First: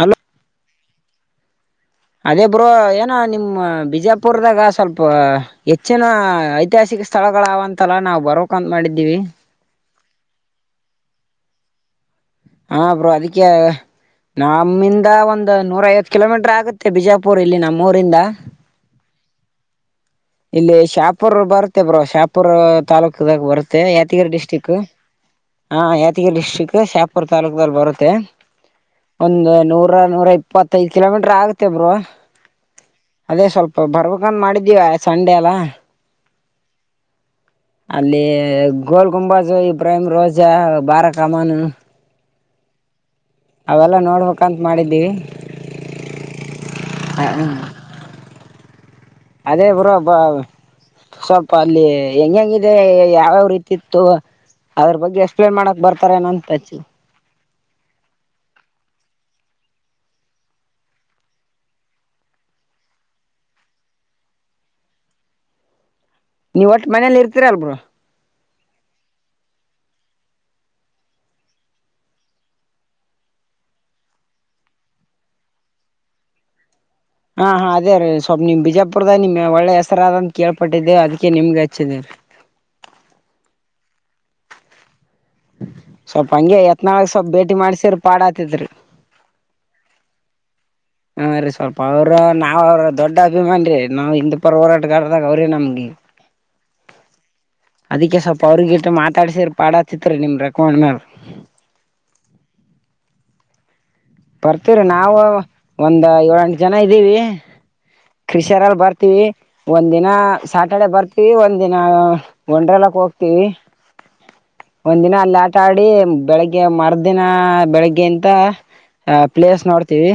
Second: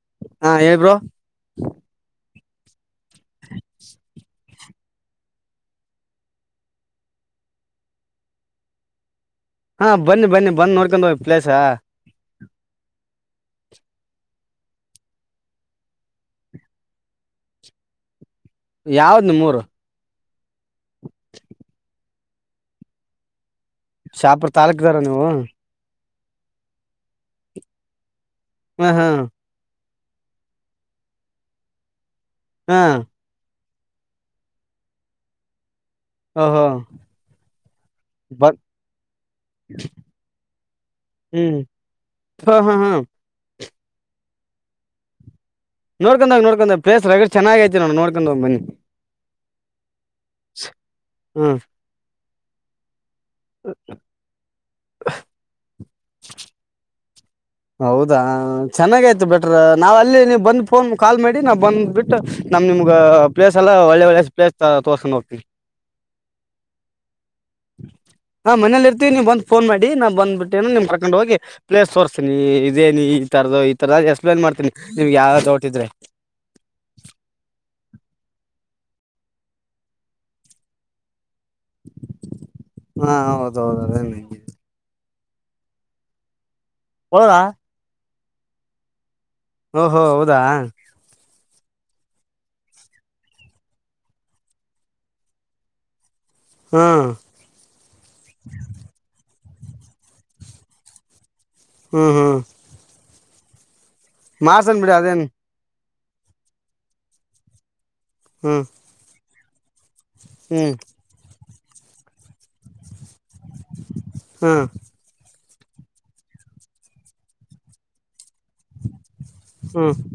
Hello ಹಾ ಹೇಳೇಬರು ಅದೇ ಬರು ಏನೋ ನಿಮ್ಮ ಬಿಜಾಪುರದಾಗ ಸ್ವಲ್ಪ ಹೆಚ್ಚಿನ ಐತಿಹಾಸಿಕ ಸ್ಥಳಗಳಾವಂತಲ್ಲಾ ನಾವವು ಬರಕಂತ ಮಾಡಿದ್ದೀವಿ ಹಾ ಬನ್ನಿ ಬನ್ನಿ ಬಂದ್ ನೋಡ್ಕೊಂಡ್ ಹೋಗ ಪ್ಲೇಸ ಹಾ ಅ್ರ ಅದಕ್ಕೆ ನಮ್ಮಿಂದ ಒಂದು ನೂರ ಐವತ್ತು ಕಿಲೋಮೀಟರ್ ಆಗುತ್ತೆ ಬಿಜಾಪುರ್ ಇಲ್ಲಿ ನಮ್ಮೂಊರಿಂದ ಯಾವ್ದು ಮೂರು ಇಲ್ಲಿ ಶಾಪೂರ್ ಬರುತ್ತೆ ಬ್ರೋ ಶಾಪೂರ್ ತಾಾಲೂಕದಾಗ ಬರುತ್ತ ಮ ಯಾದಗಿರಿ ಶಾಪುರ್ ಡಿಸ್ಟ್ರಿಕ್ ತಾಲೂಕ್ದಾರ ನೀವು ಹ ಡಿಸ್ಟ್ರಿಕ್ ಶಾಪುರ್ ತಾಲೂಕಲ್ಲಿ ಬರುತ್ತೆ ಹಾ ಹಾ ಒಂದು ನೂರು ನೂರ ಇಪ್ಪತ್ತೈದ್ ಕಿಲೋಮೀಟರ್ ಆಗತ್ತೇ ಬ್ರರು ಹ್ಮ್ ಬರ್ಬೇಕಂದ ಮಾಡಿದ್ದೀವ ಸಂಡೆ ಎಲ್ಲ ಹ ಹಾ ಅಲ್ಲಿ ಗೋಲ್ ಗುಂಬಾಜು ಇಬ್ರಹಿಮ್ ರೋಜಾ ಬಾರ ಹ್ಮ್ ಕಮಾನ ಹಾ ಹಾ ಹಾ ಅವೆಲ್ಲಾ ನೋಡ್ಬೇಕಂತ ಮಾಡಿದ್ದೀವಿ ನೋಡ್ಕೊಂಡೋಗಿ ನೋಡ್ಕೊಂಡ ಪ್ಲೇಸ್ ರ ಚೆನ್ನಾಗ ಐತಿ ನೋಡ ನೋಡ್ಕೊಂಡೋಗ್ ಬನ್ನಿ ಅದೇ ಬ್ರೋಬ ಸ್ವಲ್ಪ ಹ್ಮ್ ಅಲ್ಲಿ ಹೆಂಗ ಹೆಂಗಿದೆ ಯಾವ್ಯಾವ ರೀತಿತ್ತು ಅದ್ರ ಬಗ್ಗೆ ಎಕ್ಸ್ಪ್ಲೇನ್ ಮಾಡಕ್ ಬರ್ತ ರ ನಂತ ಚ ಹೌದಾ ಚೆನ್ನಾಗಯ್ತು ಬೆಟ್ರ ನಾವ್ ಅಲ್ಲಿ ನೀ ಬಂದ ಫೋನ್ ಕಾಲ್ ಮಾಡಿ ನಾವ್ ಬಂದ್ ಬಿಟ್ಟು ನಮ್ ನಿಮ್ಗ ಪ್ಲೇಸ್ ಎಲ್ಲ ಒಳ್ಳ ಒಳ್ಳೆ ಪ್ಲೇಸ್ ತೋರ್ಸ್ಕೊಂಡ್ ಹೋಗ್ತೀನಿ ನೀವ್ ಒಟ್ಟ ಮನೇಲಿ ಇರ್ತೀರ ಅಲ್ಬ ಹಾ ಮನೇಲಿ ಇರ್ತತಿ ನೀವು ಬ್ ನ್ ಮಾಡ ನಾ ಬ್ಬಿಟ್ಟೇಏ ನಿಮ್ ಕಕೊಂಡ ಹೋಗಿ ಪ್ಲೇ ತೋರಿಸತಿ ನೀ ಇದೇ ನೀ ಈ ತರದ ಈ ತರದ ಎಕ್ಸ್ಪ್ಲೇನ್ ಮಾಡ್ತೀನಿ ನಿಮ್ಗೆ ಯಾವ್ದ ತೋಡ್ತಿದ್ರೆ ಹಾ ಹಾ ಅದೇ ರೀ ಸ್ವಲ್ಪ್ ನಿಮ್ ಬಿಜಾಪುರ್ದ ನಿಮ್ ಒಳ್ಳೆ ಹೆಸರದಂತ ಕೇಳ್ಪಟ್ಟಿದ್ದೆ ಅದ ಅ ನಿಮ್ಗೆ ಹಚ್ಚಿದ ಹಾ ಹೌದೌದು ಅದೇನೆ ಸ್ವಲ್ಪ ಹಂಗೆ ಯತ್ನಾಳ್ಗ್ ಸ್ವಲ್ಪ್ ಹೌದಾ ಭೇಟಿ ಮಾಡ್ಸ್ರ ಪಾಡಾತಿದ್ರಿ ಓ ಹೊೋ ಹೌದಾ ಸ್ವಲ್ಪ ಅವ್ರರು ನಾವ ಅವ್ರ ದೊಡ್ಡ ಅಭಿಮಾನಿರಿ ನಾವ್ ಹಿಂದ್ ಪರ ಹೋರಾಟಗಾರದಾಗ ಅವ್ರಿ ನಮ್ಗೆ ಹ್ಮ್ ಅದಕ್ಕೆ ಸ್ವಲ್ಪ ಅವ್ರಗಿಟ ಮಾತಾಡ್ಸರ್ ಪಾಡತಿತ್ರಿ ನಿಮ್ ರೆಕಮಾಂಡ್ ಮೇಲ್ ಹ್ಮ್ ಹ್ಮ್ ಮಾಡ್ಸನ್ ಬರ್ತೀರಿ ಬಿಡಿ ಅದೇನ್ ನಾವವು ಒಂದ ಏಳ ಎಂಟು ಜನ ಇದ್ದೀವಿ ಹ್ಮ್ ಕ್ರೃಷಿಯರಲ್ಲಿ ಬರ್ತೀವಿ ಒಂದ್ ದಿನ ಹ್ಮ್ ಸಾಯಾಟರ್ಡೆ ಬರ್ತಿವಿ ಒಂದ್ ಒಿನ ಒಂಡ್ರಲ್ಲಕ್ ಹೋಗ್ತೀವಿ ಹ್ಮ್ ಒಂದಿನ ಅಲ್ಲ ಆ ಸ್ಟಾಡಿ ಬೆಳಿಗ್ಗೆ ಮರುದಿನ ಬೆಳಿಗ್ಗೆಂತ ತ ಪ್ಲೇಸ್ ಹ್ಮ್ ನೋಡ್ತೀವಿ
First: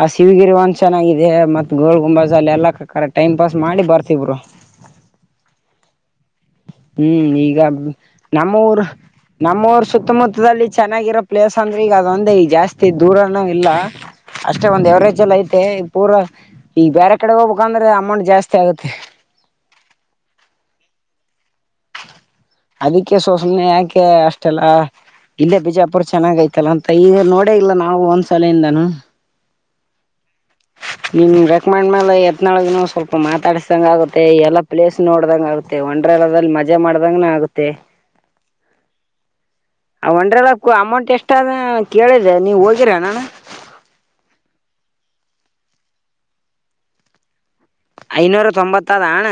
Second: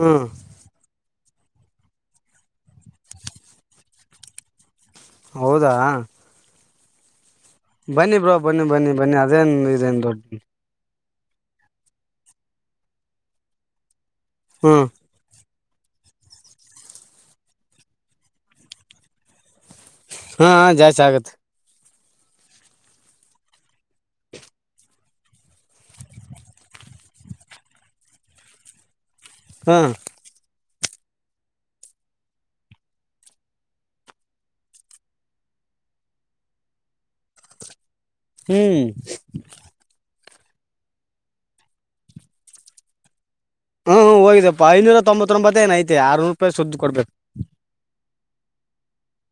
ಆ ಶಿವಗಿರಿ ಒಂದ್ ಚೆನ್ನಾಗ ಇದೇ ಮತ್ತ ಗೋಳ ಗುಂಬಸ ಅಲ್ಲ ಎಲ್ಲ ಕ ಟೈಮ್ ಪಾಸ್ ಮಾಡಿ ಬರ್ತವ್ರು ಹೌದಾ ಹ್ಮ್ ಈಗ ಬನ್ನಿ ಬ್ರೋ ನಮ್ಮ ಬನ್ನಿ ಊರು ಬನ್ನಿ ಬನ್ನಿ ಅದೇನ್ ನಮ್ಮ ರು ಇದೇನ್ ದೊಡ್ಡ ಸುತ್ತಮುತ್ತದಲ್ಲಿ ಚೆನ್ನಾಗಿರ ಪ್ಲೇಸ್ ಅಂದ್ರೆ ಈಗ ಅದೊಂದೇ ಈಗ ಜಾಸ್ತಿ ದೂರನೂ ಇಲ್ಲ ಅಷ್ಟೇ ಹ್ಮ್ ಒಂದ್ವರೇಜ್ ಎಲ್ಲ ಐ ಮತ್ತ ಪೂರಾ ಈಗ ಬೇರೆ ಕಡೆ ಹೋಗ್ಬೇಕಂದ್ರೆ ಅಮೌಂಟ್ ಜಾಸ್ತಿ ಆಗತ್ತೆ ಹಾ ಜಾಸ್ತಿ ಆಗತ್ತೆ ಅದಕ್ಕೆ ಸೋಸಮನೆ ಯಾಕೆ ಅಷ್ಟೆಲ್ಲ ಇಲ್ಲೇ ಬಿಜಾಪುರ್ ಚೆನ್ನಾಗೈತಲ್ಲ ಅಂತ ಈಗ ನೋಡ ಇಲ್ಲ ನಾವು ಒಂದ್ಸಲೆಯಿಂದಾನ ಹ್ಮ್ ನಿಮ್ ರೆಕಮೆಂಡ್ ಮೇ ಎತ್ನಾಳಗ ಸ್ವಲ್ಪ ಮಾತಾಡಿಸ್ದಂಗ ಆಗುತ್ತೆ ಎಲ್ಲ ಪ್ಲೇಸ್ ನೋಡ್ದಂಗ ಆುತ್ತೆ ಒ ದಲ್ಲಿ ಮಜಾ ಮಾಡ್ದಂಗನ ಆಗುತ್ತೆ ಹ್ಮ್ ಒನಲ್ಲ ಅಮೌಂಟ್ ಎಷ್ಟು ಅದ ಕೇಳಿದೆ ನೀವು ಹೋಗಿರ ನಾನ ಹ್ಮ್ ಹ್ಮ ಹೋಗಪ್ಪ ಐನೂರ ತೊತ್ತ್ತ ರೊಂಬತ್ತ ಏನ ಐತಿ ಆರುನೂರು ರೂಪಾಯಿ ಸುದ್ದು ಕೊಡ್ಬೇಕು ಐನೂರ ತೊಂಬತ್ತದಣ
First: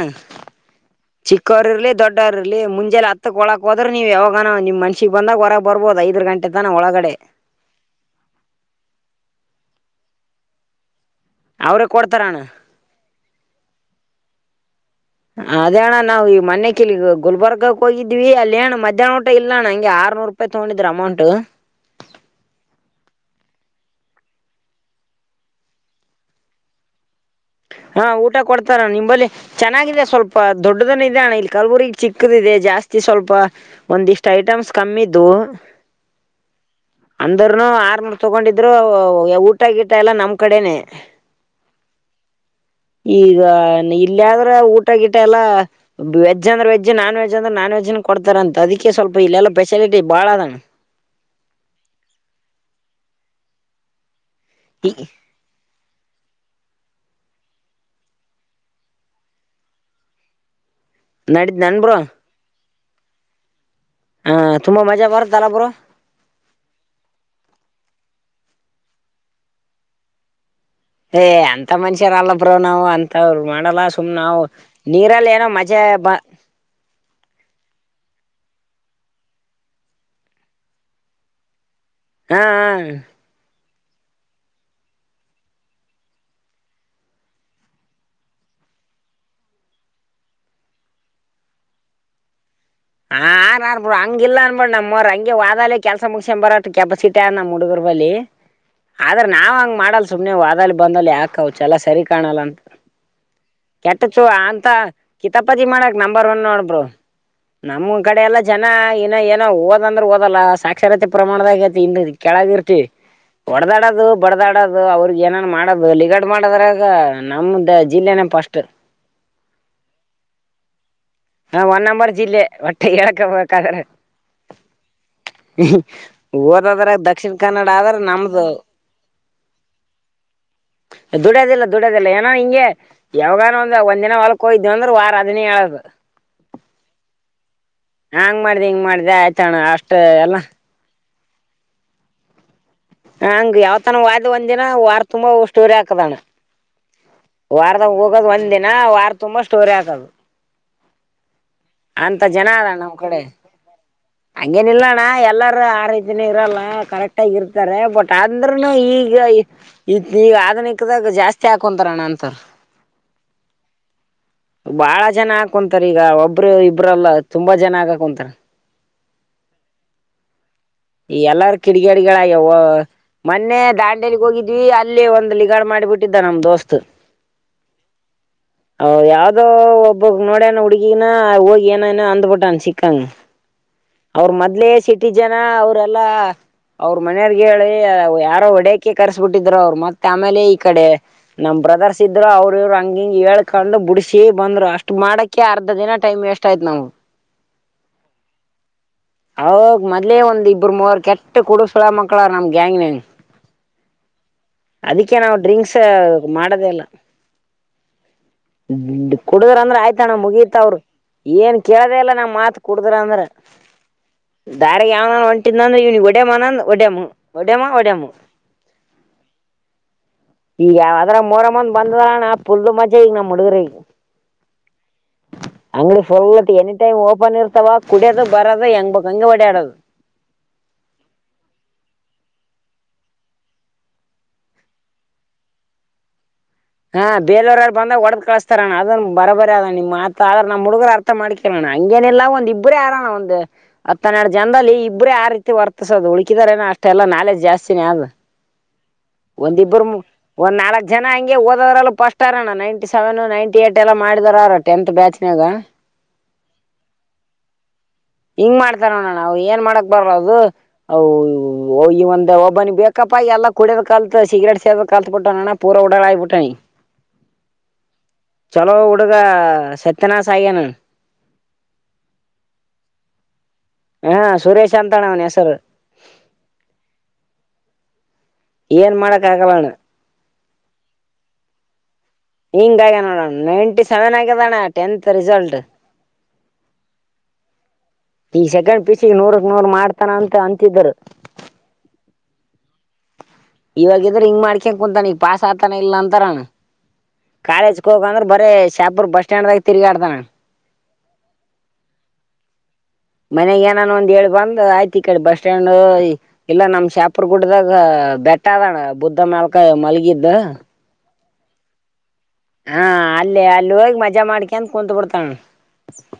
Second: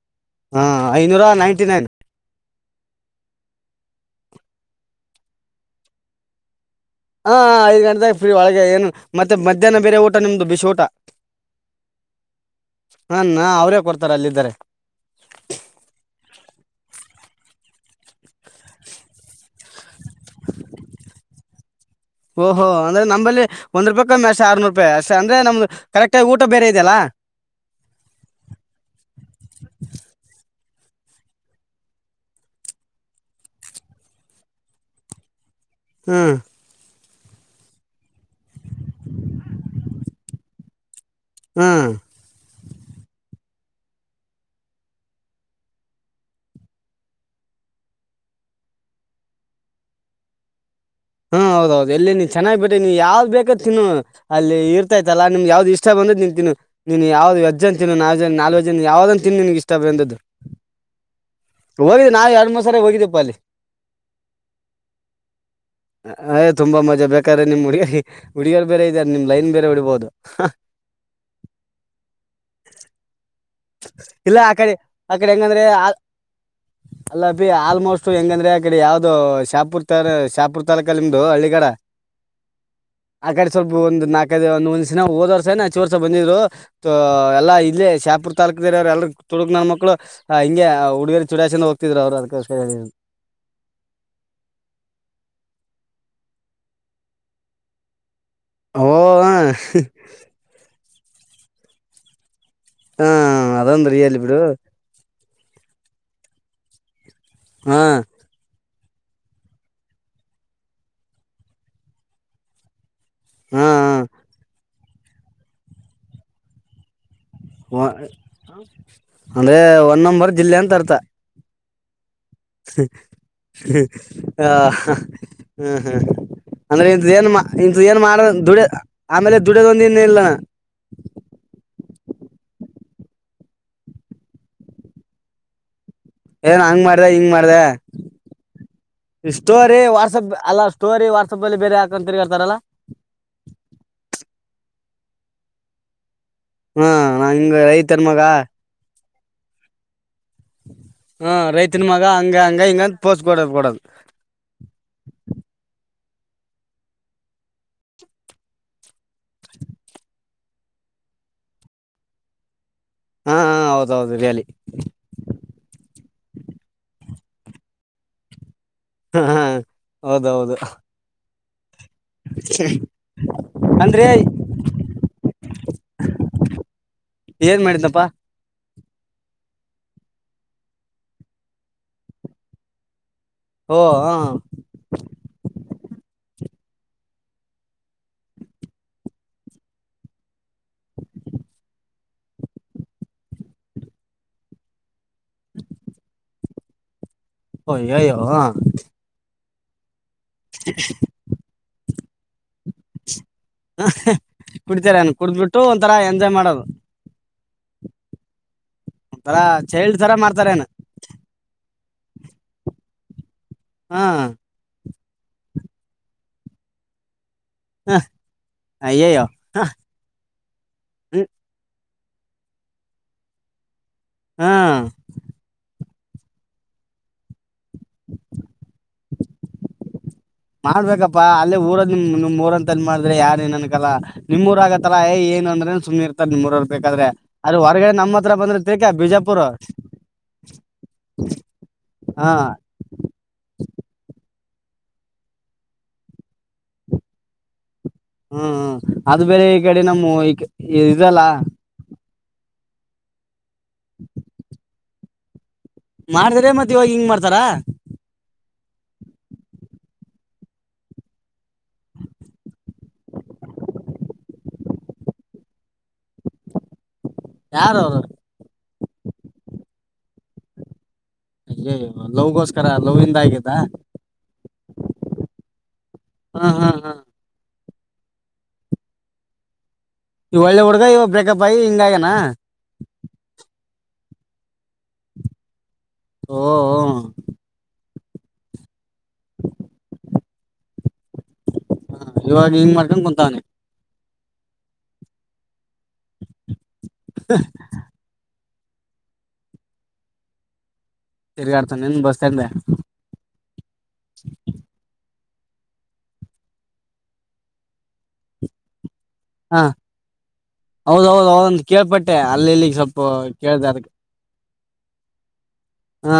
ಹಾ ಐನೂರ ನೈಂಟಿ ನೈನ್ ಚಿಕ್ಕವರ್ರ್ಲಿ ದೊಡ್ಡವ್ರ ಇಲ್ಲಿ ಮುಂಜೆ ಹತ್ತಕ್ ಒಳಕ್ ಹದ್ರೆ ನೀವು ಯಾವಾಗನೋ ನಿಮ್ಮ ಮನ್ಸಿಗೆ ಬಂದಾಗ ಹೊರಗ್ ಬರ್ಬಹದು ಐದು ಗಂಟೆ ತನ ಒಳಗಡೆ ಹಾ ಐದ್ ಗಂಟೆಗ ಫ್ರೀ ಒಳಗೆ ಏನು ಮತ್ತೆ ಮಧ್ಯಾಹ್ನ ಬೇರೆ ಊಟ ನಿಮ್ದು ಬಿಸಿ್ ಊಟ ಅವ್ರೇ ಕೊಡ್ತಾರಣ್ಣ ಹಾ ಅವರೇ ಕೊಡ್ತಾರೆ ಅಲ್ಲಿದ್ದಾರೆ ಅದೇಣ್ಣ ನಾವು ಈ ಮೊನೆೆ ಕಿಲಿಗೆ ಹೋಗ ಗುಲ್ಬರ್ಗಕ್ ಹೋಗಿದ್ವಿ ಅಲ್ಲಿಣ ಮಧ್ಯಾಹ್ನ ಊಟ ಇಲ್ಲ ನಂಗೆ ಆ ಓಹೋ ಅಂದ್ರೆ ನಂಬಲ್ಲಿ ಒಂದು ರೂಪಾಯಿ ಕಮ್ಮ ಅಷ್ಟೆ ಆರ್ನೂರು ರೂಪಾಯಿ ಅಷ್ಟ ಅಂದ್ರೆ ನಮ್ದು ಕರೆಕ್ಟಾಗಿ ಊಟ ಬೇರೆ ಇದೆಯಲ್ಲ ಹಾ ಊಟ ಕೊಡ್ತಾರ ನಿಂಬಲ್ಲಿ ಚೆನ್ನಾಗಿದೆ ಸ್ವಲ್ಪ ದೊಡ್ಡದನ್ ಇದ ಅಣ್ಣ ಇಲ್ಲಿ ಕಲ್ಬುರಿಗ್ ಚಿಕ್ಕ ಇದೆ ಜಾಸ್ತಿ ಸ್ವಲ್ಪ ಒಂದಿಷ್ಟ ಐಟಮ್ಸ್ ಕಮ್ಮಿದ್ದು ಹ್ಮ್ ಅಂದರುನು ಆರ್ನೂರು ತಗೊಂಡಿದ್ರು ಊಟ ಗೀಟ ಎಲ್ಲಾ ನಮ್ ಕಡೆನೆೇ ಹ್ಮ್ ಈಗ ಇಲ್ಲ ಆದ್ರೆ ಊಟ ಗಿಟ ಎಲ್ಲಾ ವೆಜ್ ಅಂದ್ರೆ ವೆಜ್ ನಾನ್ ವೆಜ್ ಅಂದ್ರೆ ನಾನ್ ವೆಜ್ ಕೊಡ್ತಾರ ಅಂತ ಅದಕ್ಕೆ ಸ್ವಲ್ಪ ಇಲ್ಲೆಲ್ಲ ಸ್ಪೆಷಾಲಿಟಿ ಬಾಳ ಅದ ಹ್ಮ ಹೌದೌದು ಎಲ್ಲಿ ನೀನ್ ಚೆನ್ನ್ ಬಿಟ್ರಿ ನೀ ಯಾವ್ದ್ ಬೇಕತ್ ತಿನ್ನು ಅಲ್ಲಿ ಇರ್ತಾಯತಲ್ಲ ನಿಮ್ ಯಾವ್ದ ಇಷ್ಟ ಬಂದದ್ ನಿಂತತಿನಿ ನೀನ್ ಯಾವ್ದು ವಜ್ಜ ಅ ತಿ ನಾಲ್ ಜ ನಾಲಜ್ಜ ಯಾವ್ದ ಅಂತ ತಿನ್ ನಿನ್ಗೆ ಇಷ್ಟ ಬಂದ್ದು ನಡಿದ ನನ್ಬ್ರ ಸರಿ ಹೋಗಿದ್ದಿಪ್ಪ ಅಲ್ಲಿ ಹಾ ತುಂಬಾ ಮಜಾ ಬರುತ್ತಲ್ಲಬ್ರು ಅಯ್ ತುಂಬಾ ಮಜಾ ಬೇಕಾದ್ರೆ ನಿಮ್ ಹುಡುಗ ಹುಡುಗಿಯರು ಬೇರೆ ಇದಾರೆ ನಿಮ್ ಲೈನ್ ಬೇರೆ ಉಡ್ಬಹದು ಏ ಅಂತ ಮನುಷ್ಯರ ಅಲ್ಲ ಬ್ರೋ ನಾವು ಅಂತವ್ರು ಮಾಡಲ್ಲ ಸುಮ್ ಇಲ್ಲ ನಾವು ಆ ಕಡೆ ಆ ನೀರಲ್ಲಿ ಕಡೆ ಏನೋ ಹೆಂಗಂದ್ರೆ ಮಜೆ ಆ ಬ ಅಲ್ಲ ಬಿ ಆ ಆಲ್ಮೋಸ್ಟ್ ಹೆಂಗಂದ್ರೆ ಆ ಕಡೆ ಯಾವ್ದದು ಶಾಪುರ್ ತ ಶಾಪುರ್ ತಾಲೂಕಾ ನಿಮು ಹಳ್ಳಿ ಕಡ ಹಾ ಹಾ ಸ್ವಲ್ಪ ಒಂದು ನಾಲ್ಕದು ಒಂದ ಒಂದ್ ದಿನ ಹೋದ ವರ್ಷ ಹಚ್ಚ ವರ್ಷ ಬಂದಿದ್ರು ಎಲ್ಲಾ ಇಲ್ಲೇ ಶಾಪ ತಲ್ಕ ಅವ್ರ ಎಲ್ರು ತುಡುಕ್ ನನ್ನ ಮಕ್ಕಳು ಹಿಂಗ ಆ ಹಡುಗಿರು ಚುಡ ಚಂದ ಹೋಗ್ತಿದ್ ಅವ್ ಅದ ಹ ಆರ್ಬಿಡು ಹಂಗಿಲ್ಲಾ ಅನ್ಬಿಡ್ ನಮಮ್ಮವ್ರ ಹಂಗೆ ವಾದೆ ಕೆಲ್ಸ ಮುಗ್ ಬರತ್ತತ್ ಕೆಪಾಸಿಟ ಆ ನಮ್ಮ ಹುಡುಗರು ಬಲ್ಲಿ ಓ ಆದ್ರೆ ಹಾಂ ನಾವ ಹಂಗ ಮಾಡಲ್ ಸುಮ್ನೆ ವಾದಲ್ಲಿ ಬಂದಲ್ ಯಾಕ ಅವ ಚೆಲ ಸರಿ ಕಾಣಲ್ಲಂತ ಹಾಂ ಅದೊಂದು ರಿಯಲ್ ಕೆಟ್ಟಚ್ಚು ಬಿಡು ಅಂತ ಕಿತಪತಿ ಮಾಡಕ್ ನಂಬರ್ ಒನ್ ನೋಡಬರು ನಮ್ಮ್ ಹಾಂ ಕಡೆ ಎಲ್ಲ ಜ ಇನ ಇನ್ನ ಏನೋ ಓದ ಅಂದ್ರೆ ಓದಲ್ಲ ಸಾಕ್ಷರತೆ ಪ್ರಮಾಣದಾಗತಿ ಇನ್ನು ಕೆಳದ ಇರ್ತಿ ಹಾಂ ಹೊಡದಾಡದು ಹಾಂ ಬಡದಾಡೋದು ಅವ್ರಗ್ ಏನನ್ ಮಾಡೋದು ಲಗಡ್ ಮಾಡದ್ರ ಈಗ ನಮ್ದ ಜಿಲ್ಲೆನ ಪಸ್ಟ್ ಅಂದರೆ ಒನ್ ನಂಬರ್ ಜಿಲ್ಲೆ ಅಂತ ಅರ್ಥ ಹಾ ಒನ್ ನಂಬರ್ ಲ್ಲೆ ಹೊಟ್ಟೆ ಹೇಳ್ಕೊಬೇಕಾದ್ರೆ ಆ, ಊದದ್ರ ಏನ್ ಇ ಏನ್ ಮಾಡ ದುಡ ಆಮೇಲೆ ದುಡ್ಯದ ಒಂದ ಇನ್ ಇಲ್ಲ ದುಡದ ಇಲ್ಲ ದುಡದ ಇಲ್ಲ ಏನಾ ಇಂಗ ಯಾವಾಗಾನ ಒಂದ ಒಂದ್ನ ಹೊಲ್ಕ್ಕ ಹಯ್ವ ಅಂದ್ರ ವಾರ ಅದನೇ ಹೇಳದು ಏನ್ ಹಂಗ್ ಮಾಡ್ದ ಹಿಂಗ್ ಮಾಡ್ದ ಹಂಗ್ ಮಾಡ್ದ ಹಿಂಗ್ ಮಾಡ್ದ ಆಯ್ತಣ ಸ್ಟೋರಿ ಅಷ್ಟ ವಾಟ್ಸಪ್ ಎಲ್ಲ ಅಲ್ಲ ಸ್ಟೋರಿ ವಾಟ್ಸಪ್ ಅಲ್ಲಿ ಬೇರೆ ಹಾಕಂತರ್ಗಳ್ತಾರಲ್ಲ ಹಂಗ ಯಾವ್ತನ ವಾಯ್ದ್ ಒಂದ್ ದಿನ ವಾರ ತುಂಬಾ ಸ್ಟೋರಿ ಹಾಕದಣ್ಣ ಹಾ ನಾ ಹಿಂಗ ವಾರದಾಗ ರೈತನ್ ಮಗ ಹೋಗೋದ್ ಒಂದ್ ದಿನ ವಾರ ತುಂಬಾ ಸ್ಟೋರಿ ಹಾಕದು ಹ ರೈತನ ಮಗ ಹಂಗ ಹಂಗ ಹಿಂಗಂತ ಪೋಸ್ಟ್ ಕೊಡ ಕೊಡದು ಹಂಗೇನ ಇಿಲ್ಲಣ್ಣ ಎಲ್ಲಾರ ಆ ರೈತಿನ ಇರಲ್ಲ ಕರೆಕ್ಟ್ ಆಗ ಇರ್ತಾರೆ ಬಟ್ ಅಂದ್ರನು ಈಗ ಈಗ ಅ ಕದಾಗ ಜಾಸ್ತಿ ಹಾಕೊಂತಾರ ಅಣ್ಣ ಅಂತಾರ ಹಾ ಹ ಹೌದೌದು ರಿಯಲಿ ಬಾಳ ಜನ ಆಕೊಂತಾರ ಈಗ ಒಬ್ರು ಇಬ್ರಲ್ಲ ತುಂಬಾ ಜನ ಆಗಾಕ ಕುಂತಾರ ಹ ಹೌದೌದು ಕಿಡಿಗಾಡಿಗಳ ಅಯ್ಯವ ಮೊನ್ನೆ ಅಂದ್ರೆ ದಾಂಡೇಲಿಗ್ ಹೋಗಿದ್ವಿ ಅಲ್ಲೇ ಒಂದ್ ಲಿಗಾಡ್ ಮಾಡಿಬಿಟ್ಟಿದ್ದ ನಮ್ ದೋಸ್ತ್ ಏನ್ ಮಾಡಿದ್ದಪ್ಪಾ ಹ್ ಯಾವ್ದೋ ಒಬ್ಬಕ್ ನೋಡ್ಯನ ಹುಡ್ಗಿಗನ ಹೋಗಿ ಏನ ಏನೋ ಅಂದ್ಬಿಟ್ಟನ್ ಸಿಕ್ಕಂಗ ಓ ಹ ಅವ್ರ ಮೊದ್ಲೆೇ ಸಿಟಿ ಜನ ಅವ್ರಲ್ಲಾ ಅವ್ರ ಮನೆಯವರ್ಗೆ ಹೇಳಿ ಯಾರೋ ಒಡಕೆ ಕರ್ಸಬಿಟ್ಟಿದ್ರು ಅವ್ರು ಮತ್ತೆ ಆಮೇಲೆ ಈ ಕಡೆ ನಮ ಬ್ರದರ್ಸ್ ಇದ್ರರು ಅವ್ರ ಹಂಗಿಂಗ ಹೇಳ್ಕೊಂಡು ಬಿಡ ಸೇ ಬಂದ್ರು ಅಷ್ಟ್ ಮಾಡಕ ಅರ್ಧ ದಿನ ಟೈಮ್ ವೇಸ್ಟ್ ಆಯ್ತು ನಮಗೆ ಹ ಯಯೋ ಹ ಅವ ಮೊದ್ಲೆೇ ಒಂದ್ ಇಬ್ಬರು ಮೂವರ್ ಕೆಟ್ಟ ಕುಡ್ಸ್ಳ ಮಕ್ಕಳ ನಮ್ ಗ್ಯಾಂಗ್ನ್ಂಗ ಕುಡಿತಾರೇನು ಅದಕ್ಕೆ ನಾವು ಕುಡ್ದ್ಬಿಟ್ಟು ಡ್ರಿಂಕ್ಸ್ ಒಂಥರ ಎಂಜಾಯ್ ಮಾಡೋದು ಮಾಡದೆಲ್ಲ ಒಂಥರ ಕುಡುದ್ರ ಅಂದ್ರೆ ಚೈಲ್ಡ್ ತರ ಆಯ್ತಣ್ಣ ಮುಗಿಯತ ಮಾಡ್ತಾರೇನು ಅವ್ರು ಏನ್ ಕೆೇಳದೆ ಎಲ್ಲ ನಾ್ ಮಾತ್ ಕುಡುದ್ರ ಅಂದ್ರ ಹಾ ದಾರಿಿಗೆ ಯಾವ ಒಂಟ್ ಅಂದ್ರ ಇವನಿಗೆ ಒಡೆಮನಂದನ್ ಒಡೆಮ ಒಡೆಮ್ಮ ಹ ಒಡೆಮ್ಮ ಅಯ್ಯಯ್ಯೋ ಈಗ ಯಾವದ್ರ ಮೋರಮ್ಮನ್ ಬಂದರಣಾುಲ್ಲು ಮಜ್ ಈ ನಮ್ಮ ಮುಡುಗರ ಹ್ಮ್ ಅಂಗ್ಡಿ ಫಲ್ತ್ ಎಿ ಟೈಮ್ ಓಪನ್ ಇರ್ತಾವ ಕುಡಿಯೋದು ಬರೋದು ಹೆಂಗ್ ಬ ಹಂಗ ಹೊಡ್ಯಾಡದು ಮಾಡ್ಬೇಕಪ್ಪಾ ಅಲ್ಲೇ ಊರ ನಿಮ್ ನಿಮ್ ಊರಂತನ್ ಮಾಡಿದ್ರೆ ಯಾರ ನನ್ಕಲ್ಲ ನಿಮ್ ಊರ ಆಗತ್ತಲ್ಲಾ ಏ ಏ ಅಂದ್ರೆ ಸುೀರ್ತ ನಿ ಹಾ ಬೇಲವರರು ಬಂದಾಗ ಒಡದ್ ಕಳಸ್ತಾರಣ ತಿರ್ಗಾ ಅದನ್ ಬರ ಬಿಜಾಪುರ್ ಬಬರಿ ಅದಣ ನಿಮ್ಮ್ತ್ ಆದ್ರ ನಮ್ಮ್ ಹುಡುಗರು ಅರ್ಥ ಮಾಡ್ಕರಣ್ಣ ಹಂಗೇನೆಲ್ಲ ಹಾ ಒಂದ್ ಇಬ್ಬರೇ ಆರೋಣ ಒಂದು ಹತ್ತನಡ್ದ ಜನದಲ್ಲಿ ಇಬ್ಬ್ರೇ ಆ ರೀತಿ ವರ್ತಿಸೋದು ಉಳಕಿದಾರೇನ ಅಷ್ಟೆ ಎಲ್ಲ ನಾಲೆಜ್ ಜಾಸ್ತಿನೇ ಅದು ಹ್ಮ್ ಹ್ಮ್ ಅದು ಬೇರೆ ಈ ಕಡೆ ಒಂದಿಬ್ಬರು ನಮ್ಮ ಈ ಒಂದ್ ನಾಲ್ಕಕ್ ಜನ ಇದಲ್ಲ ಹಂಗೆ ಓದವ್ರಲ್ಲ ಪಷ್ಟಾರಣ ನ ನೈಂಟಿ ಸೆವೆನ್ ನೈಂಟ ಏಟ್ ಎಲ್ಲ ಮಾಡಿದಾರ ಟೆಂತ್ ಬ್ಯಾಚ್ ನಾಗ ಮಾಡ್ದ್ರೆ ಮತ್ತೆ ಇವಾಗ ಹಿಂಗ ಮಾಡ್ತಾರ ಹಿಂಗ ಮಾಡತಾರೋಣ ನವು ಏನ್ ಮಾಡಕ್ ಬರದು ಅ ಈ ಒಂದ ಒಬ್ಬನಿ ಬೇಕಪ್ಪ ಎಲ್ಲಾ ಕುಡಿಯದ ಕಲ್ತ್ ಸಿಗ್ರೇಟ್ ಸೇದ ಕಲ್ಸುಟ್ಟ ನ್ಣ ಪೂರ ಉಡರ್ ಆಗಿಟ್ಟಾನಿ ಯಾರ ಅವ್ರರು ಚಲೋ ಹುಡುಗ ಸತ್ಯನಾ್ ಆ್ಯಾನ ಅಯ್ಯೇ ಲವ್ಗೋಸ್ಕರ ಲವ್ದ ಆಗಿದೆ ಹಾ ಸುರೇಶ್ ಅಂತಣ್ಣ ಅವನ ಹೆಸರು ಹಾ ಹಾ ಹಾ ಏನ್ ಮಾಡಕ್ ಆಗಲ್ಲಣ ಇ ಒಳ್ಳ ಹುಗವ ಬ್ರೇಕಪ್ ಆಗಿ ಹಿಂಗ ಹಿಂಗಗ ನೋಡೋಣ ನೈನ್ಟಿ ಸೆವೆನ್ ಆಗ್ಯದಣ್ಣ ಟೆಂತ್ ರಿಸಲ್ಟ್ ಓ ಹ ಈ ಸೆಕೆಂಡ್ ಪಿಸಿಿಗೆ ನೂರಕ್ ನೂರ್ ಮಾಡ್ತಾನ ಅಂತ ಅಂತಿದರು ಹಾ ಇವಾಗ ಹಿಂಗ ಮಾಡ್ಕೊಂಡು ಕುಂತಾನೆ ಇವಾಗಿದ್ರೆ ಹಿಂಗ್ ಮಾಡ್ಕೊಂಡ ಕುೂಂತತಾನ ಈಗ ಪಾಸ್ ಆತಾನ ಇಲ್ಲ ಅಂತಾರಣ ಕಾಲೇಜಕ್ ಹೋಗ ಅಂದ್ರ ಬರ ಶ್ಯಹಪುರ್ ಬಸಡ್ಗ ತ ತಿರುಗಾಡ್ತಾನ ತಿರ್ಗಾ ಆಡ್ತಾನ ನಿನ್ ಬಸ್ತಗ್ದ ಮನೆಗ್ ಏನಾನ ಒಂದ್ ಹೇಳ್ ಬಂದ್ ಆಯ್ತಿ ಈ ಕಡೆ ಬ ಸ್ಟ್ಯಾಂಡ್ ಇಲ್ಲ ನಮ್ ಶಾಪುರ್ ಗುಡ್ಡ್ದಾಗ ಬೆಟ್ಟ ಅದಣ ಬುದ್ಧ ಮಕಾಯ ಮಲಗಿದ್ದ ಒಂದು ಕೇಳ್ಪಟ್ ಹಾ ಅಲ್ಲೇ ಅಲ್ಲಿ ಹೋಗಿ ಮಜಾ ಮಾಡ್ಕಂತ ಕುಂತ್ ಬಿಡ್ತಾಳೆ ಹಾ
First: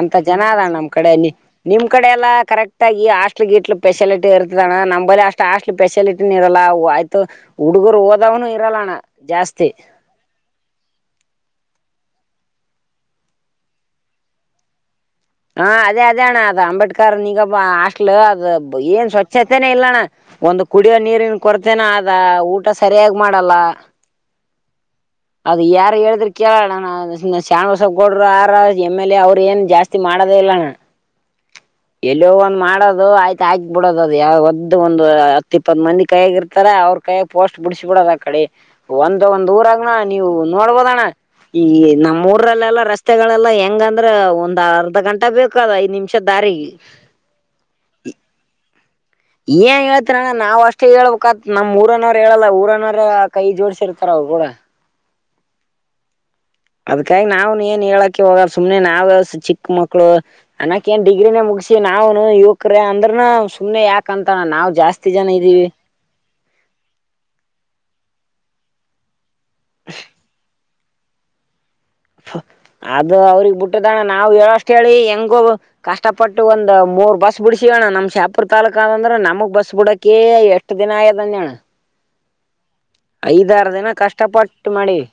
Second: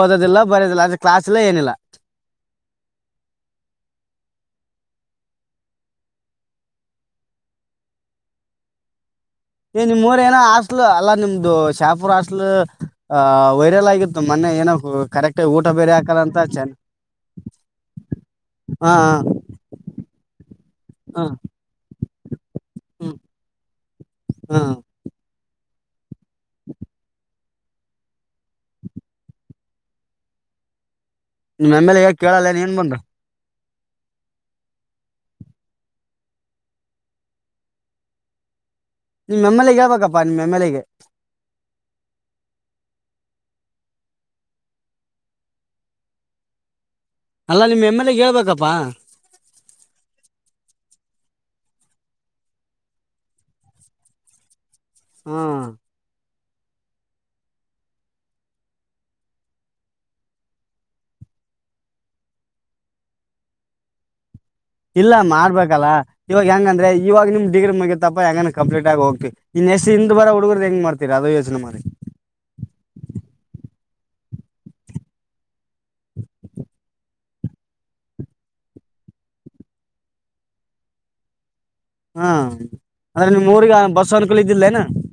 ಅಂತ ಜನ ಅದಣ ಬರೋದಿಲ್ಲ ನಮ್ ಅದ ಕಡೆ ಕ್ಲಾಸ್ ಇಲ್ಲ ಏನಿಲ್ಲ ನಿಮ್ ಕಡೆ ಎಲ್ಲಾ ಕರೆಕ್ಟ್ ಆಗಿ ಹಾಸ್ಟ್ಲ್ ಗಿಟ್ಲು ಸ್ಪೆಷಲಿಟಿ ಇರ್ತದಣ್ಣ ನಮ ಅಷ್ಟ ಅಷ್ಲ ಫೆಲಿಟಿನ ಇರಲ್ಲ ಆಯ್ತು ಹುಡುಗರು ಹೋದವ್ನು ಇರಲ್ಲಣ ಜಾತಿ ಏ ನಿಮ್ ಊರ ಏನ ಆಸ್ಲು ಅಲ್ಲಾ ನಿಮ್ದು ಶಾಪುರಸ್ಲ್ ಅ ವೈರಲ್ ಆಗಿತ್ತು ಮೊನ್ನೆ ಏನೊ ಹಾ ಅದೇ ಅದೇ ಅಣ್ಣ ಅದ ಅಂಬೇಡ್ಕರ್ ನಿಗ ಹಾಸ್ಟ್ಲ್ ಅದು ಹಾ ಏನ್ ಸ್ವಚ್ಛತೆನೇ ಇಲ್ಲ ಅಣ್ಣ. ಒಂದು ಕುಡಿಯೋ ಹಾ ನೀರಿನ್ ಕೊರ್ತೆನ ಆದ ಊಟ ಹ್ಮ್ ಸರಿಯಾಗಿ ಮಾಡಲ್ಲ. ಹಾ ಅದು ಯಾರು ಹೇಳಿದ್ರು [unintelligible] ಕಾಣಸ್ ಒಗ್ಗಡರು ಆರ ಎಮ್ ಎಲ್ ಎ ಅವ್ರು ಏನ್ನು ಜಾಸ್ತಿ ಮಾಡೋದೇ ಇಲ್ಲಣ್ಣ. ನಿಮ್ ಎಮ್ ಎಲ್ ಎ ಎಲ್ಲಯೋ ಕೇಳಲ್ಲ ಒಂದ್ ನೀನ್ ಬಂದು ಮಾಡೋದು ಆಯ್ತು ಹಾಗೆ ಬಿಡೋದ ಅದ್ ಯಾವ ಒದ್ದ ಒಂದು ಹತ್ ಇಪ್ಪತ್ ಮಂದಿ ಕೈಯಗ ಇರ್ತಾರ ಅವ್ರ ಕೈಯ ಪೋಸ್ಟ್ ಬಿಡಸ ಬಿಡೋದ್ ಆ ಕಡೆ. ಒಂದು ನಿಮ್ ಒಂದ್ ಎಮ್ ಎಲ್ ಎ ಊರಾಗನ ಹೇಳ್ಬೇಕಪ್ಪಾ ನೀವು ನಿಮ್ ಎಮ್ ಎಲ್ ಎ ಗೆ ನೋಡ್ಬೋದಣ್ಣ ಈ ನಮ್ಮ್ ಊರಲ್ಲೆಲ್ಲಾ ರಸ್ತೆಗಳೆಲ್ಲ ಹೆಂಗ್ ಹೆಂಗಂದ್ರ ಒಂದ್ ಅರ್ಧ ಗಂಟಾ ಬೇಕದ ಐದ್ ನಿಮಿಷ ದಾರಿಗೆ. ಅಲ್ಲ ನಿಮ್ ಎಮ್ಮೆಲೆ ಹೇಳ್ಬೇಕಪ್ಪಾ. ಏನ್ ಹೇಳ್ತಿರಣ್ಣ ನಾವ್ ಅಷ್ಟೇ ಹೇಳ್ಬೇಕತ್ ನಮಮ್ಮ ಊರನವರು ಹೇಳಲ್ಲ ಊರನವರ ಕೈ ಜೋಡ್ಸಿರ್ತಾರ ಅವರ್ [unintelligible] ಹಾ ಅದ್ಕಾಗಿ ನಾವ್ ಏನ್ ಹೇಳಕ್ಕೆ ಹೋಗಲ್ಲ ಸುಮ್ನೆ ನಾವು ಚಿಕ್ಕ ಮಕ್ಳು ಅನ್ನಕ್ ಏನ್ ಡಿಗ್ರಿನೇ ಮುಗ್ ಸಿ ನಾವ್ನು ಯುವಕ್ರ ಅಂದ್ರನು ಸುಮ್ನೆ ಯಾಕಂತ್ ಇಲ್ಲ ಮಾಡ್ಬೇಕಲ್ಲಾ ಇವಾಗ ಹೆಂಗಂದ್ರೆ ಇವಾಗ ನಿಮ್ ಡಿಗ್ರಿ ಮುಗತ್ತಪ್ಪ ಹೆಂಗ ಕಂಪ್ಲೀಟ್ ಆಗಿ ಹೋಗ್ತಿವಿ. ಇನ್ ಎಸ್ ಹಿಂದ ಬರ ಹುಡುಗದ ಹೆಂಗ ಮಾಡ್ತಿೀ ಅದು ಯೋಚನೆ ಮಾಡಿ ಅದು ಅವ್ರಗ್ ಬಿಟ್ಟದಣ್ಣ ನಾವು ಹೇಳಷ್ಟ ಹೇಳಿ ಹೆಂಗು ಕಷ್ಟಪಟ್ಟು ಒಂದು ಮೂರ್ ಬಸ್ ಬಿಡಸಿವಣ ನಮಮ್ಮ ಶಾಪುರ್ ತಾಲೂಕ ಅದಂದ್ರೆ ನಮಗ್ ಬಸ್ ಬಿಡಕೆ ಎಷ್ಟ್ ದಿನ ಆಯ್ಯದಂಜಣ್ಣ ಹಾ ಅಂದ್ರೆ ನಿಮ್ ಊಗ ಬಸ್ ಕಷ್ಟಪಟ್ಟು ಅನ್ಕೊಲ್ಲಕಿಲ್ಲೆನು ಇದ್ದಿಲ್ಲೇನ ಮಾಡಿವಿ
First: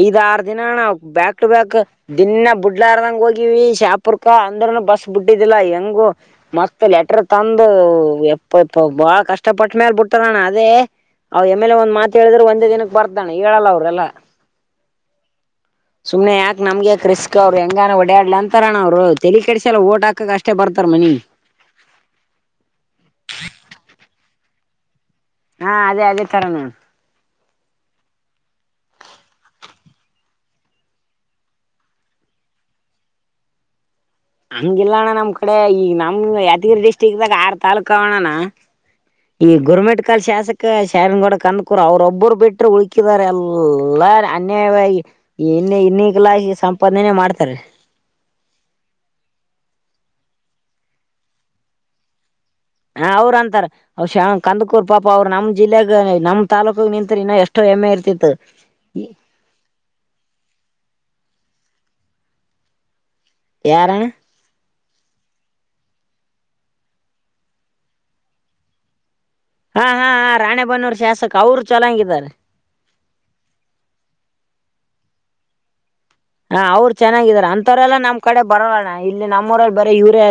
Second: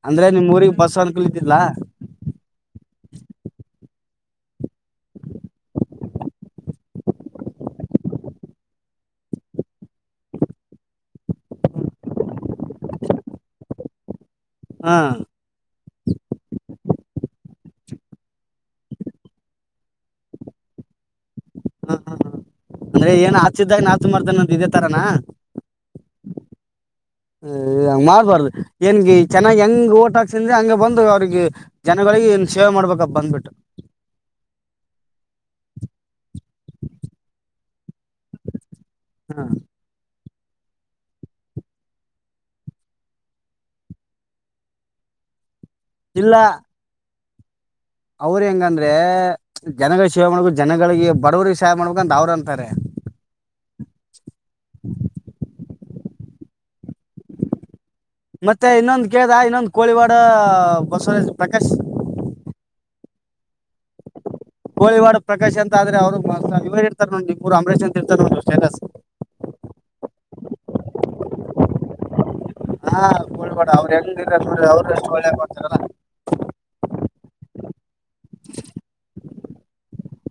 ಐದ್ ಅಂದ್ರೆ ಆರ್ ನಿಮ್ ಊರಿಗೆ ದಿನಣ್ಣ ಬಸ್ ಅನುಕೂಲ ಬ್ಯಾಕ್ ಟು ಇದ್ದಿಲ್ಲಾ ಬ್ಯಾಕ್ ದಿನಾ ಬುಡ್ಲಾರದಂಗ ಹೋಗಿವಿ ಶಾಪ್ ಪುರ್ಕ ಅಂದ್ರನು ಬಸ್ ಬಿಟ್ಟಿದ್ದಿಲ್ಲ ಹೆಂಗು ಮತ್ತ್ ಲೆಟ್ರ ತಂದು ಎಪ್ಪ ಬಹಳ ಕಷ್ಟಪಟ್ಟ ಮೇಾಲ ಬಿಟ್ಟಾರಣ್ಣ ಅದೇ ಅವ ಎಮೇಲೆ ಒಂದ್ ಮಾತ ಹೇಳಿದ್ರರು ಒಂದೇ ದಿನಕ್ಕೆ ಬರ್ತಾನೆ ಹೇಳಲ್ಲ ಅವ್ರಲ್ಲಾ ಹ ಸುಮನೆ ಯಾಕ್ಮ್ಗೆ ಯಾಕ್ ರಿಸ್ಕ್ ಅವ್ರು ಹೆಂಗಾನ ಡಾಡ್ಲ ಅಂತಾರಣ ಅವ್ರು ತಲಿ ಕಡಸ ಎಲ್ಲ ಓಟ್ ಹಾಕಕ್ ಅಷ್ಟೇ ಬರ್ತಾರೆ ಜರ್ಮನಿ ಹಾ ಹಾ ಅಂದ್ರೆ ಏನ್ ಆತಿದ್ದಾಗ ಆತ ಮರ್ದನಂತ ಇದೇ ತರಾನ ಹಾ ಅದೇ ಅದೇ ತರ ನಾನನ್ ಹ ಮಾಡ್ಬಾರ್ದು ಏನ್ಗೆ ಚೆನ್ನಾಗಿ ಹೆಂಗ್ ಓಟ್ ಹಾಕ್ಸಿದ್ರೆ ಹಂಗ ಬಂದು ಅವ್ರಿಗೆ ಜನಗಳಿಗೆ ಏನ್ ಸೇವೆ ಮಾಡ್ಬೇಕಪ್ಪ ಬಂದ್ಬಿಟ್ಟು ಹಂಗಿಲ್ಲ ಅಣ್ಣ ನಮ್ ಕಡೆ ಈಗ ನಮ್ ಯಾದಗಿರಿ ಡಿಸ್ಟ್ರಿಕ್ದಾಗ ಆರ್ ತಾಾಲೂಕ್ ಕಣಣ ಹಾ ಈ ಗುರುಮೆಟ್ಕಲ್ ಶಾಸ್ ಶಾರಗಡ ಕಂದಕೂರು ಅವ್ರೊಬ್ಬರು ಬಿಟ್ಟ್ರ ಉಳಕಿದಿದ್ದಾರೆ ಎಲ್ಲ ಅನ್ಯವಾಗಿ ಏ ಇನ್ನೆ ಇನ್ನ ಕಲಾ ಇಲ್ಲ ಸಂಪಾದನೆ ಮಾಡ್ತಾರೆ ಅವ್ರ ಹೆಂಗಂದ್ರೆ ಜನಗಳ ಸೇವೆ ಮಾಡ್ಬೇಕ ಜನಗಳಿಗೆ ಬರವ್ರಿಗೆ ಸೇವೆ ಮಾಡ್ಬೇಕು ಅಂದ ಅವ್ರ ಅಂತಾರೆ ಹಾ ಅವ್ರ ಅಂತಾರ ಅವ ಶ ಕಂದಕೂರ್ ಪಾಪ ಅವ್ರ ನಮ್ಮ ಜಿಲ್ಲೆಗ ನಮ್ಮ ತಾಲೂಕ ನಿಂತ ಇನ್ನ ಎಷ್ಟೋ ಹೆಮ್ಮೆ ಇರ್ತ ಮತ್ತೆ ಇನ್ನೊಂದು ಕೇಳ್ದ ಇನ್ನೊಂದ ಕೋಳಿವಾಡ ಬಸವರಾಜ್ ಪ್ರಕಾಶ್ ಯಾರಣ ಕೋಳಿವಾಡು ಪ್ರಕಾಶ್ ಅಂತ ಆದ್ರೆ ಅವ್ರು ಇವರು ಇರ್ತಾರೆ ನೋಡಿ ಇರು ಅಂಬರೀಶ್ ಅಂದ ಇರ್ತಾರೆ ನೋಡರು ಸ್ಟೇಟಸ್. ಹಾ ಹಾ ಹ ರಾಣೆ ಬನ್ನೂರು ಶಾಸಕ ಅವರು ಚನ್ನಂಗಿದ್ದಾರೆ. ಹಾ ಕೋಳ್ಬಡ ಅವ್ರು ಹೆಂಗಿರ ಅವ್ರರು ಎಷ್ಟು ಒಳ್ಳೆ ಕೊಡ್ತಾರಲ್ಲಾ. [unintelligible] ಅಂತವರೆಲ್ಲಾ ನಮ್ ಕಡೆ ಬರಲ್ಲಣ ಇಲ್ಲಿ ನಮ್ಮವರಲ್ಲಿ ಬರೀ ಇವರೇ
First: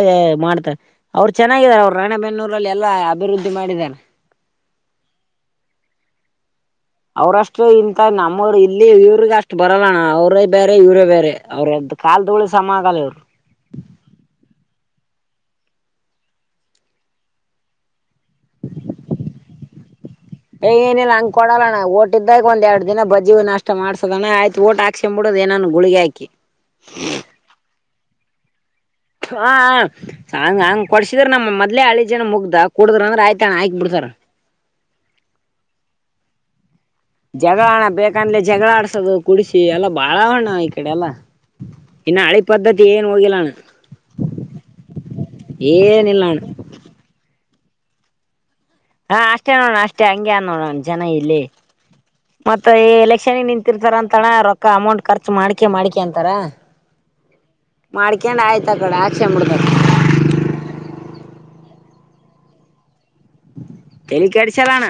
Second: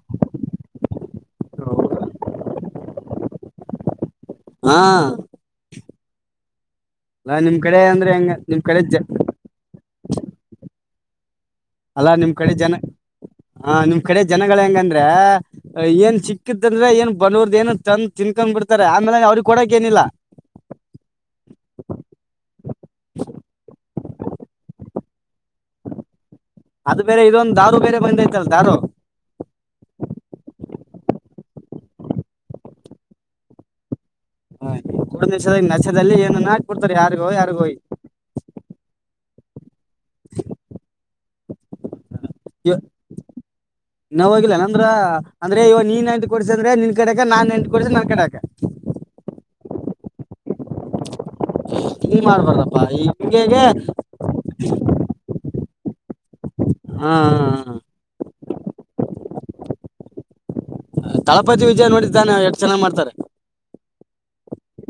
ಮಾಡ್ತಾರೆ. ಅವ್ರು ಚೆನ್ನಾಗಿದ್ದಾರೆ ಅವ್ರು ರಾಣೆಬೆನ್ನೂರಲ್ಲಿ ಎಲ್ಲಾ ಅಭಿವೃದ್ಧಿ ಮಾಡಿದ್ದಾರೆ. ಹಾ. ಅಲ್ಲ ನಿಮ್ ಅವ್ರಷ್ಟು ಕಡೆ ಇಥ ಅಂದ್ರೆ ಹೆಂಗ ನಮ್ಮರು ನಿಮ್ ಕಡೆ ಇಲ್ಲಿ ಜ- ಇವ್ರಿಗೆ ಅಷ್ಟು ಬರಲ್ಲಣ್ಣ ಅವರೇ ಬೇರೆ ಇವ್ರೇ ಬೇರೆ. ಅವ್ರದ್ದ ಅಲ್ಲಾ ಕಾಲ್ ನಿಮ್ ಧೂಳಿ ಕಡೆ ಸಮ ಜನ ಆಗಲ್ಲ ಇವ್ರು ಹ ನಿಮ್ ಕಡೆ ಜನಗಳ ಹೆಂಗಂದ. ಏನ್ ಚಿಕ್ಕತ್ ಅಂದ್ರೆ ಏನ್ ಬಂದೋರ್ದ ಏನು ತಂತ. ತಿನ್ಕೊಂಡ್ ಬಿಡ್ತಾರೆ ಆಮೇಲೆ ಅವ್ರಿಗೆ ಕೊಡಕ ಏನಿಲ್ಲ. ಏ ಏನಿಲ್ಲ ಹಂಗ್ ಕೊಡಲ್ಲಣ ಓಟಿದ್ದಾಗ ಒಂದ್ ಎರಡ್ ದಿನ ಬಜ್ಜಿ ನಷ್ಟ ಮಾಡ್ಸ. ಸದ ಆಯ್ತ ವೋಟ್ ಹಾಕ್ಸ್ಕೊ ಬಿಡೋದ ಏನಾದ್ರು ಗುಳಿಗೆ ಹಾಕಿ. ಅದು ಬೇರೆ ಇದೊಂದು ದಾರು ಬೇರೆ ಬಂದೈತಲ್ಲ ದಾರು. ಹ ಹಂಗ ಹಂಗ್ ಕೊಡ್ಸಿದ್ರ ನಮ್ಮ್ ಮದ್ಲೆ ಹಳಿ ಜನ ಮುಗ್ದ ಕುೂಡಿದ್ರ ಅಂದ್ರೆ ಆಯ್ತಣ ಆಯಕ್ ಬಿಡ್ತಾರ. ಹ ಕುಡುತಿಸ ನಶೆಯಲ್ಲಿ ಏನೇನು. ಜಗಳಣ ಬೇಕಂದಲೆ ಜಗಳ ಆಡ್ಸೋದು ಕುಡಿಸಿ ಎಲ್ಲ. ಬಾಳ ಅವಣ್ಣ್ ಈ ಕಡೆ ಎಲ್ಲಾ ಇನ್ನು ಹಳಿ ಪದ್ಧತಿ ಏನ್ ಹೋಗಿಲ್ಲಣ್ಣ. ಇನ್ನ ಹೋಗಿಲ್ಲಾ ಅಂದ್ರ ಅಂದ್ರೆ ಇವ ನೀನ್ ಏನಿಲ್ಲ ನೈಂಟಿ ಅಣ್ಣ ಕೊಡಡ್ಸ ಅಂದ್ರೆ ನಿನ್ ಕಡೆಕ ನಾನ್ ಎಂಟು ಕೊಡ್ಸ ನನ್ ಕಡೆಕೆ. ಹಾ ಅಷ್ಟೇ ನೋಡಣ ಅಷ್ಟೇ ಹಂಗಗೆ ನೋಡೋಣ ಜನ ಇಲ್ಲಿ. ಹಿಂಗ್ ಮತ್ತ ಮಾಡ್ಬಾರ್ದಪ್ಪಾ ಈ ಎಲೆಕ್ಷನ್ಗೆ ಹಿಂಗಗೆ ನಿಂತಿರ್ತಾರ ಅಂತಣ ರೊಕ್ಕ ಅಮೌಂಟ್ ಖರ್ಚು ಮಾಡ್ಕೆ ಮಾಡ್ಕೆ ಅಂತಾರ. ಹೂ. ಮಾಡ್ಕೊಂಡು ಆಯ್ತ ಕಡೆ ಆಚೆ ಮುಡ್ದ. ತಳಪತಿ ವಿಜಯ ನೋಡಿದ್ದಾನೆ ಎಷ್ಟು ಚೆನ್ನ ಮಾಡ್ತಾರೆ. ಚಲಣ.